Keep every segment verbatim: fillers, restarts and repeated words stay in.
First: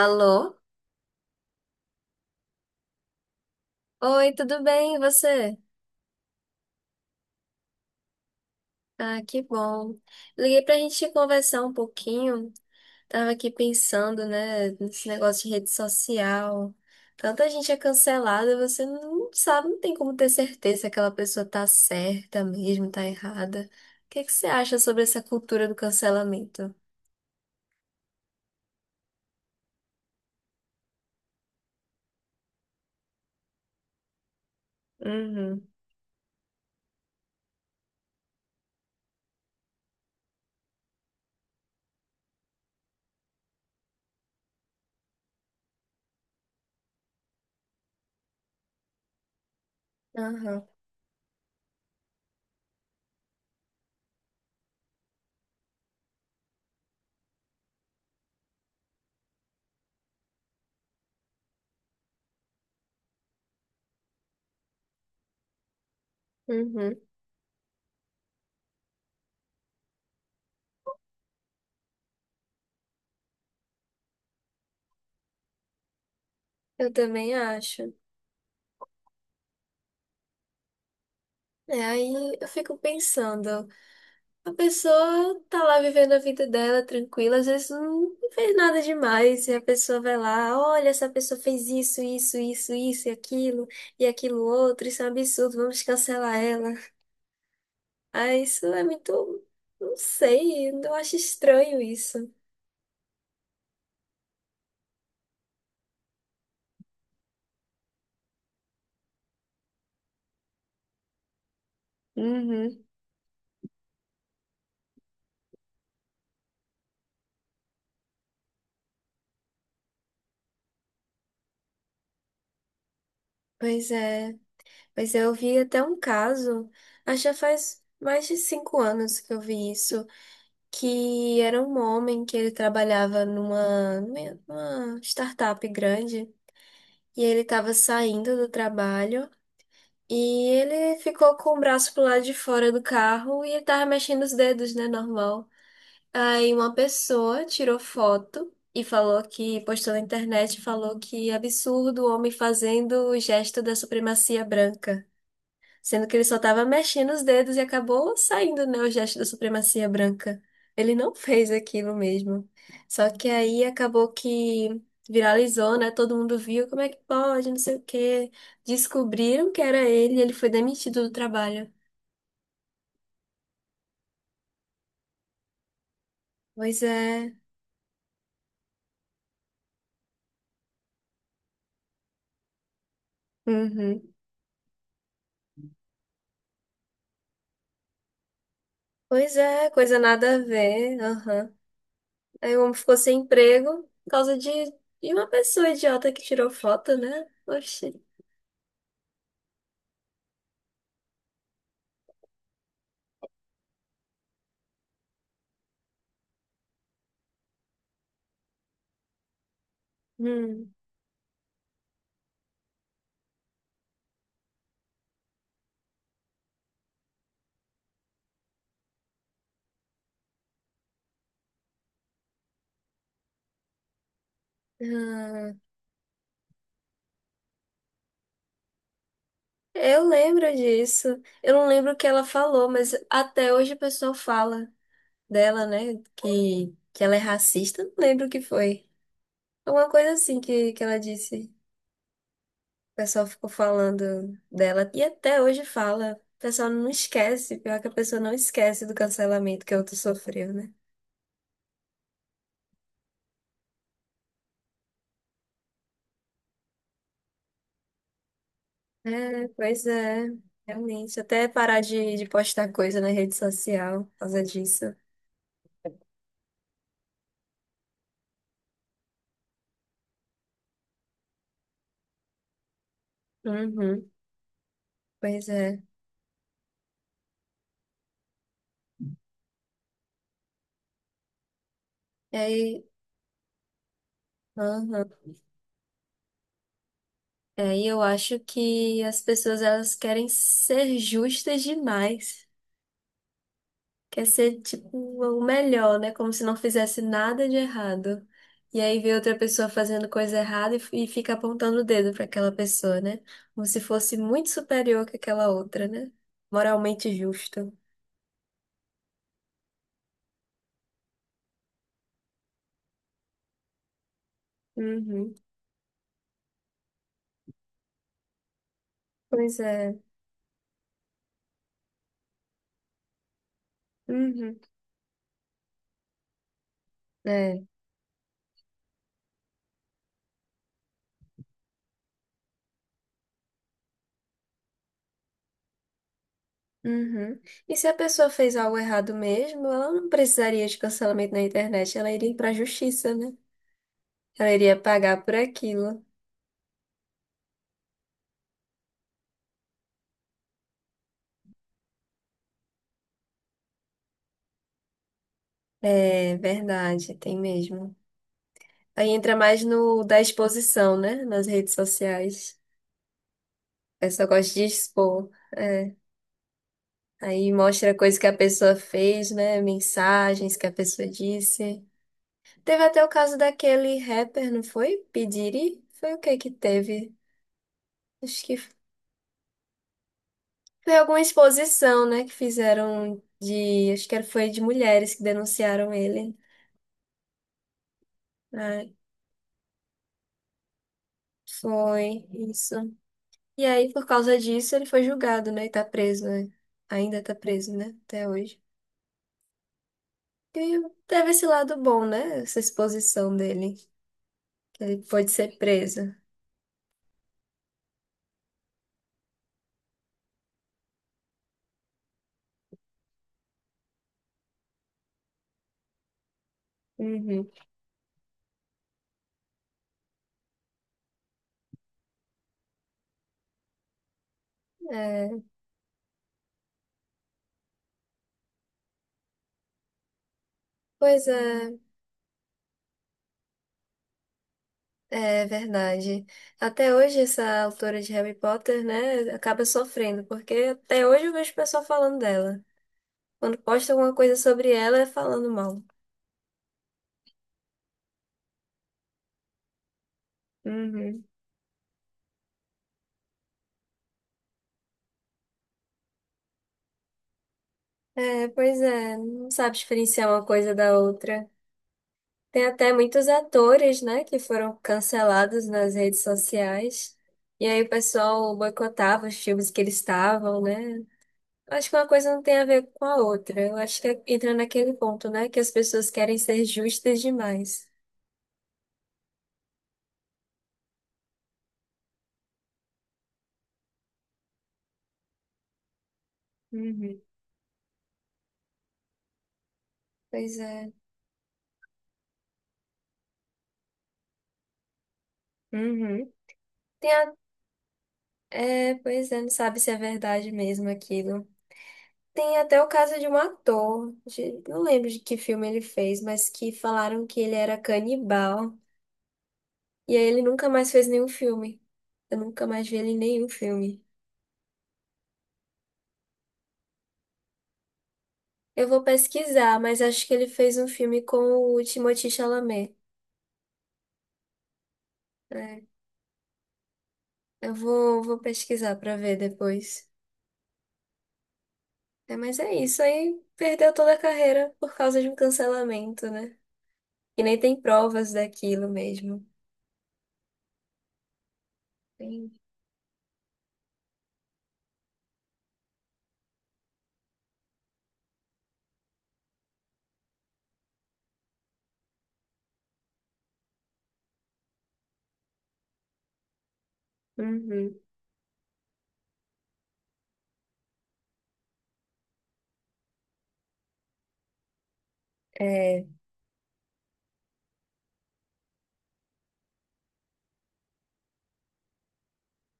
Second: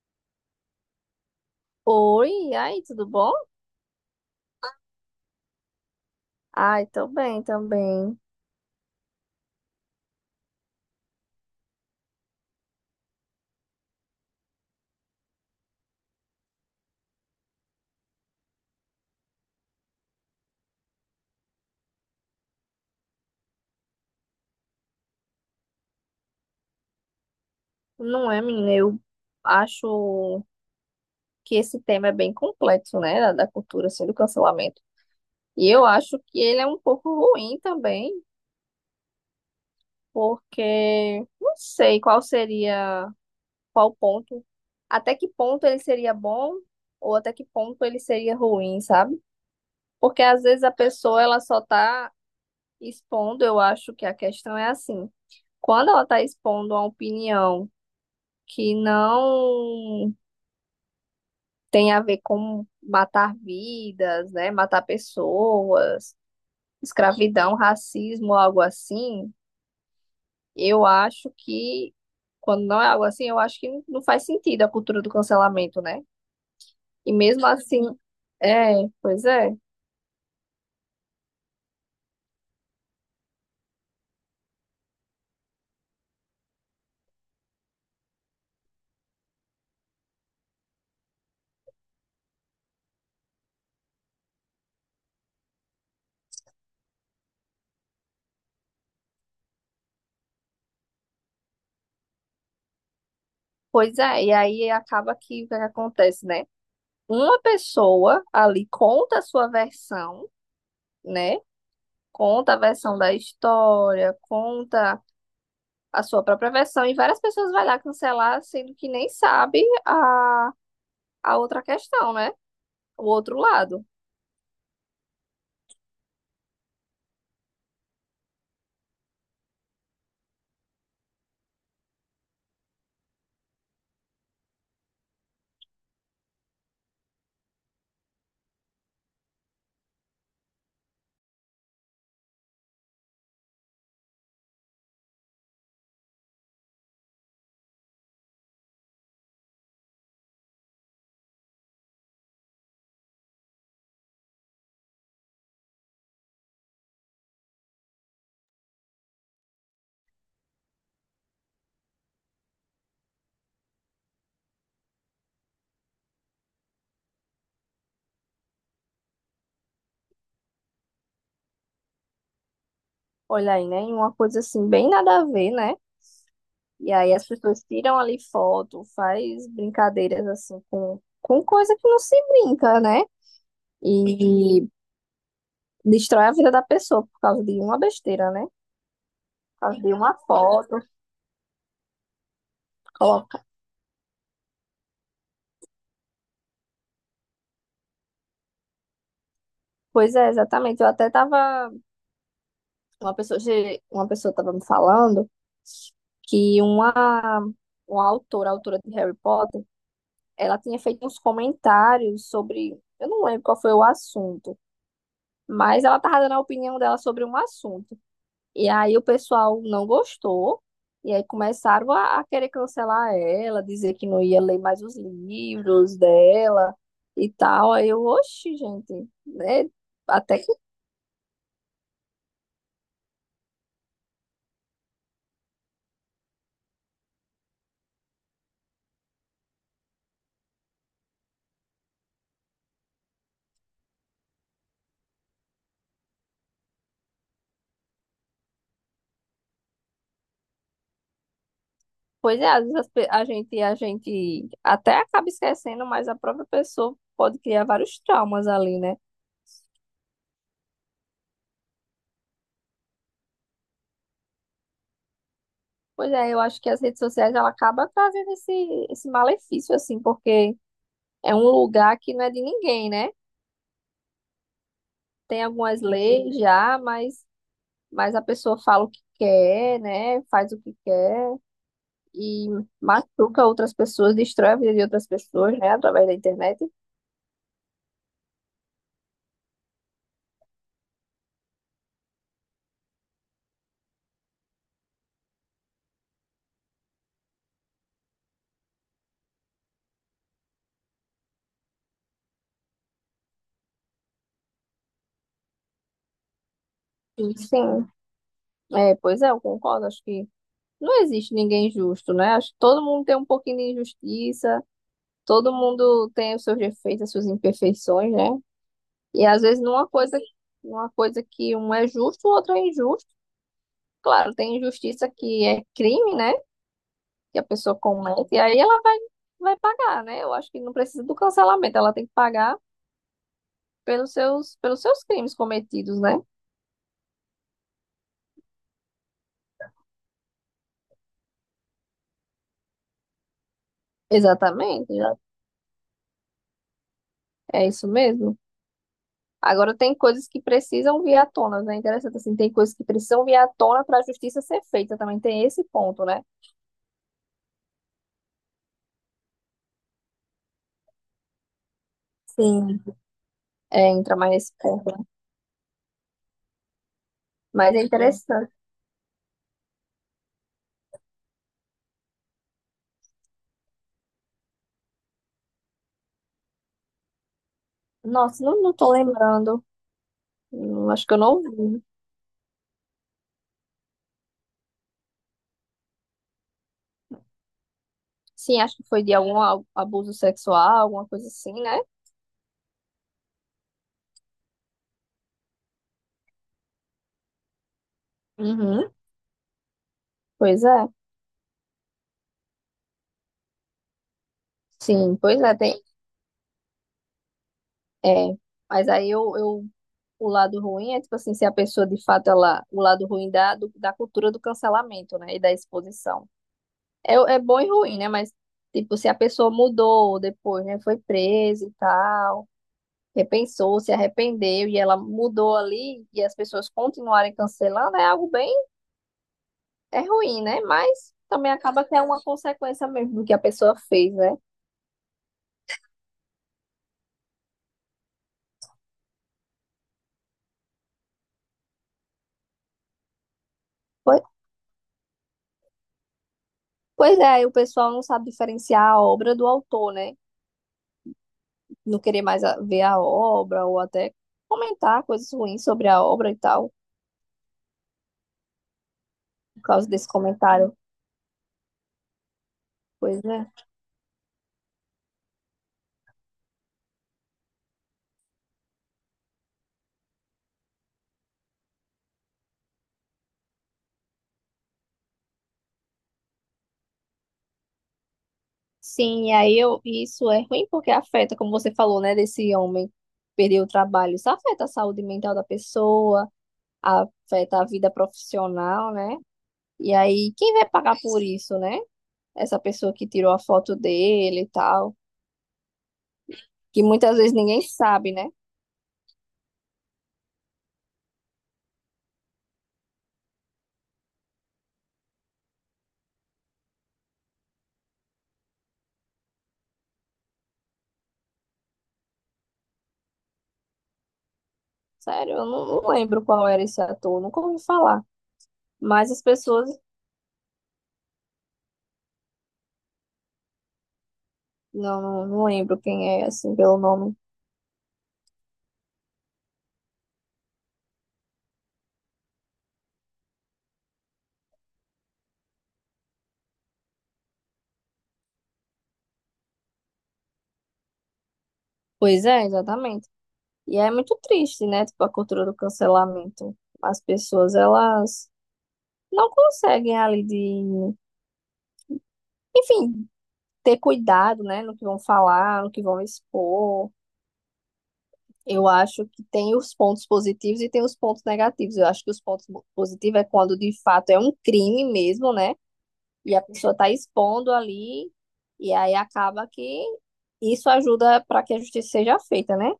Alô? Oi, e aí, tudo bom? Oi, tudo bem? E você? Ai, tô bem também. Ah, que bom. Liguei pra gente conversar um pouquinho. Tava aqui pensando, né, nesse negócio de rede social. Tanta gente é cancelada, você não sabe, não tem como ter certeza se aquela pessoa tá certa mesmo, tá errada. O que que você acha sobre essa cultura do cancelamento? Não é, menina? Eu acho que esse tema é bem complexo, né? Da, da cultura, assim, do cancelamento. Uhum. E eu acho que ele é um pouco ruim também, porque não sei qual seria, qual ponto, até que ponto ele seria bom ou até que ponto ele seria ruim, sabe? Porque às vezes Aham, a pessoa, ela só tá expondo, eu acho que a questão é assim. Quando ela tá expondo a opinião que não tem a ver com matar vidas, né? Matar pessoas, uhum. escravidão, racismo, algo assim, eu acho que, quando não é algo assim, eu acho que não faz sentido a cultura do cancelamento, né? Eu E também mesmo assim, acho. é, pois é, É, aí eu fico pensando. A pessoa tá lá vivendo a vida dela tranquila, às vezes não fez nada demais, e a pessoa vai lá, olha, essa pessoa fez isso, isso, isso, isso, e aquilo, e aquilo outro, isso é um absurdo, vamos cancelar ela. Ah, isso é muito, não sei, eu acho estranho isso. pois é, e aí acaba que o que é que acontece, né? Uma pessoa ali conta a sua versão, né? Conta a Uhum, versão da história, conta a sua própria versão e várias pessoas vai lá cancelar, sendo que nem sabe a, a outra questão, né? O outro lado. pois é, pois é, eu vi até um caso, acho que já faz mais de cinco anos que eu vi isso, que era um homem que ele trabalhava numa, numa startup grande. E ele estava saindo do trabalho e ele ficou com o braço pro lado de fora do carro e ele tava mexendo os dedos, né? Normal. Aí uma pessoa tirou foto e falou que, postou na internet, falou que absurdo o homem fazendo o gesto da supremacia branca. Sendo que ele só estava mexendo os dedos e acabou saindo, né, o gesto da supremacia branca. Ele não fez aquilo mesmo. Só que aí acabou que viralizou, né? Todo mundo viu, como é que pode, não sei o quê. Descobriram que era ele e ele foi demitido do trabalho. Olha aí, né? Uma coisa assim, bem nada a ver, né? Pois E aí as é. pessoas tiram ali foto, faz brincadeiras assim com, com coisa que não se brinca, né? Uhum. E destrói a vida da pessoa por causa de uma besteira, né? Pois é, Por causa de coisa uma nada a foto, ver. Aham. Aí o homem ficou sem coloca. emprego por causa de, de uma pessoa idiota que tirou foto, né? Oxi. Pois é, exatamente. Eu até tava Uma pessoa, che- uma pessoa estava me falando que uma, uma autora, autora de Harry Potter, ela Hum. tinha feito uns comentários sobre, eu não lembro qual foi o assunto, mas ela estava dando a opinião dela sobre um assunto. E aí o pessoal não gostou, e aí começaram a, a querer cancelar ela, dizer que não ia ler mais os Ah. livros dela e tal. Aí eu, oxe, gente, né? Eu Até lembro disso. Eu não lembro o que ela falou, mas até hoje o pessoal fala dela, né? Que, que ela é racista. Não lembro o que foi. Alguma coisa assim que, que ela disse. O pessoal ficou falando dela. E até hoje fala. O pessoal não esquece. Pior que a pessoa não esquece do cancelamento que a outra sofreu, né? Pois é, às vezes as pe- a gente, a gente até acaba esquecendo, mas a própria pessoa pode criar vários traumas ali, né? É, pois é. Realmente. Até parar de, de postar coisa na rede social por causa disso. Pois é, eu acho que as redes sociais ela acaba trazendo esse, esse malefício, assim, porque é um lugar que não é de ninguém, né? Uhum. Tem Pois algumas é. leis já, mas, mas a pessoa fala o que quer, né? Faz o que quer E e aí. machuca outras pessoas, destrói a vida de outras Aham. pessoas, né? Através da internet. É, e eu acho que as pessoas elas querem ser justas demais. Quer ser tipo o melhor, né? Como se não fizesse nada de errado. E aí vê outra pessoa fazendo coisa errada e, f- e fica apontando o dedo para aquela pessoa, né? Como se fosse muito superior que aquela outra, né? Moralmente E, justo. sim, é, pois é, eu concordo, acho que. Não existe ninguém justo, né? Acho que todo mundo tem um pouquinho de injustiça, Uhum. todo mundo tem os seus defeitos, as suas imperfeições, né? E às Pois vezes numa é. coisa, numa coisa que um é justo, o outro é injusto. Claro, tem Uhum. injustiça que é crime, né? Que a É. pessoa comete, e aí ela vai, vai pagar, né? Eu acho que não precisa do cancelamento, ela tem que pagar pelos seus, pelos seus crimes cometidos, né? Uhum. E se a pessoa fez algo errado mesmo, ela não precisaria de cancelamento na internet, ela iria para a justiça, né? Ela iria Exatamente, já- pagar por aquilo. é isso mesmo. Agora tem coisas que precisam vir à tona, né? Interessante assim, tem coisas que precisam vir à tona para a justiça ser feita também. Tem esse ponto, né? É verdade, tem mesmo. Aí entra mais no da exposição, né? Nas redes sociais. Sim. É, A entra pessoa mais nesse gosta de ponto, né? expor. É. Aí Mas é mostra coisa que a interessante. pessoa fez, né? Mensagens que a pessoa disse. Teve até o caso daquele rapper, não foi? Pediri? Foi o que que teve? Nossa, Acho que não, não tô lembrando. Hum, foi Acho que eu alguma não vi. exposição, né? Que fizeram de. Acho que era- foi de mulheres que denunciaram ele. Sim, acho que Ai, foi de algum a- abuso sexual, alguma coisa assim, né? foi isso. E aí, por causa disso, ele foi julgado, né? E tá preso, né? Ainda tá preso, né? Até hoje. Uhum. Pois E é. teve esse lado bom, né? Essa exposição dele, que ele Sim, pôde pois é, ser tem. preso. É. Mas aí eu, eu o lado ruim é tipo assim, se a pessoa de fato ela, o lado ruim da, do- da cultura do cancelamento, né? E da exposição. É, é Uhum. bom e ruim, né? Mas, tipo, se a pessoa mudou depois, né? Foi presa e tal, repensou, se arrependeu e ela É, mudou ali e as pessoas continuarem cancelando, é algo bem, é ruim, né? Mas pois também é, acaba que é uma consequência mesmo do que a pessoa fez, né? é verdade. Até hoje, essa autora de Harry Potter, né, acaba sofrendo, porque até hoje eu vejo o pessoal falando dela. Quando posta alguma Pois, coisa sobre ela, é falando mal. pois é, aí o pessoal não sabe diferenciar a obra do autor, né? Uhum. Não querer mais a- ver a obra ou até comentar coisas ruins sobre a obra e tal, É, pois é, não por sabe causa desse diferenciar uma comentário. coisa da outra. Tem até Pois muitos é. atores, né, que foram cancelados nas redes sociais. E aí o pessoal boicotava os filmes que eles estavam, né? Acho que uma coisa não tem a ver com a outra. Eu acho que é, entra naquele ponto, né, que as pessoas querem ser justas demais. Sim, e aí eu, isso é ruim porque afeta, como você falou, né, desse homem perder o trabalho. Isso afeta a saúde mental da pessoa, Uhum. afeta a vida profissional, né? E aí, quem Pois vai é. pagar por isso, né? Essa pessoa que tirou a foto dele e tal, Uhum. que Tem muitas vezes a... ninguém sabe, né? é, pois é, não sabe se é verdade mesmo aquilo. Tem até o caso de um ator, de- não lembro de que filme ele fez, mas que falaram que ele era canibal. E aí ele nunca mais fez nenhum filme. Eu nunca mais vi ele em nenhum filme. Sério, eu não, não lembro qual era esse ator, nunca ouvi falar. Eu vou Mas as pessoas, pesquisar, mas acho que ele fez um filme com o Timothée Chalamet. não, não, não lembro É, quem é, assim, pelo nome. eu vou, vou pesquisar pra ver depois. É, mas é isso aí. Perdeu toda a carreira por causa de um cancelamento, né? E nem tem provas daquilo mesmo. Pois é, Tem- exatamente. E é muito triste, né? Tipo, a cultura do cancelamento. As pessoas, elas não conseguem ali de, enfim, ter cuidado, né? No que vão falar, no que vão expor. Uhum. Eu acho que tem os pontos positivos e tem os pontos negativos. Eu acho que os pontos mo- positivos é quando de fato é um crime mesmo, né? É, E a pessoa tá expondo ali, e aí acaba que isso ajuda para que a justiça seja feita, né?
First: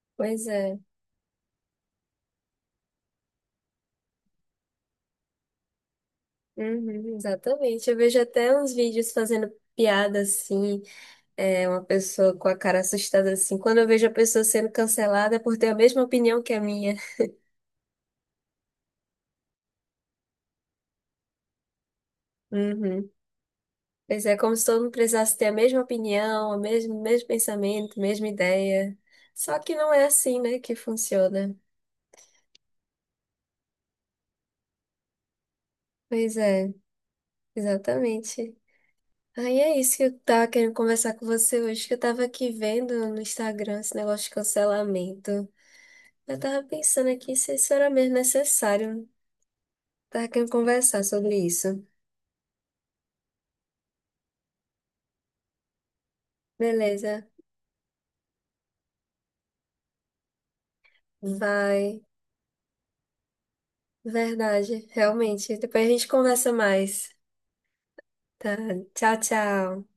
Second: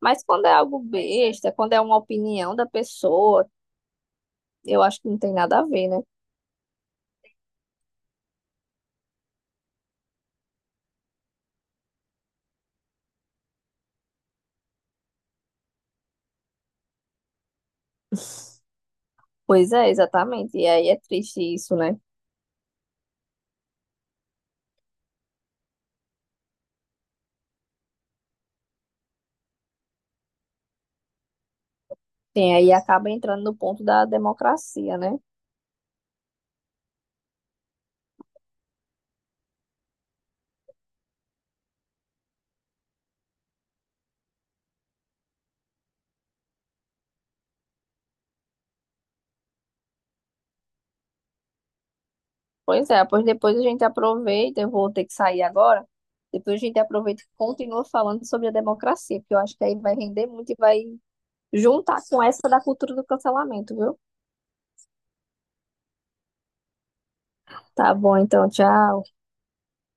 Mas quando pois é é. algo besta, quando é uma opinião da pessoa, eu acho que não tem nada a ver, né? Uhum, exatamente. Eu vejo até uns vídeos fazendo piada assim. É uma pessoa com a cara assustada assim. Quando eu vejo a pessoa sendo cancelada é por ter a mesma opinião que a minha. Pois é, exatamente. E aí é triste isso, né? Uhum. Pois é, como se todo mundo precisasse ter a mesma opinião, o mesmo, mesmo pensamento, mesma ideia. Só que não é assim, né, que funciona. Tem aí acaba entrando no ponto da democracia, né? Pois é, exatamente. Aí é isso que eu tava querendo conversar com você hoje, que eu tava aqui vendo no Instagram esse negócio de cancelamento. Eu tava pensando aqui se isso era mesmo necessário. Tava querendo conversar sobre isso. Pois é, pois depois a gente aproveita, eu vou ter que sair agora. Depois a gente aproveita e Beleza, continua falando sobre a democracia, porque eu acho que aí vai render muito e vai juntar vai. com essa da cultura do cancelamento, viu? Verdade, realmente. Depois a gente conversa mais. Tá bom, então, Tá. tchau. Tchau, tchau.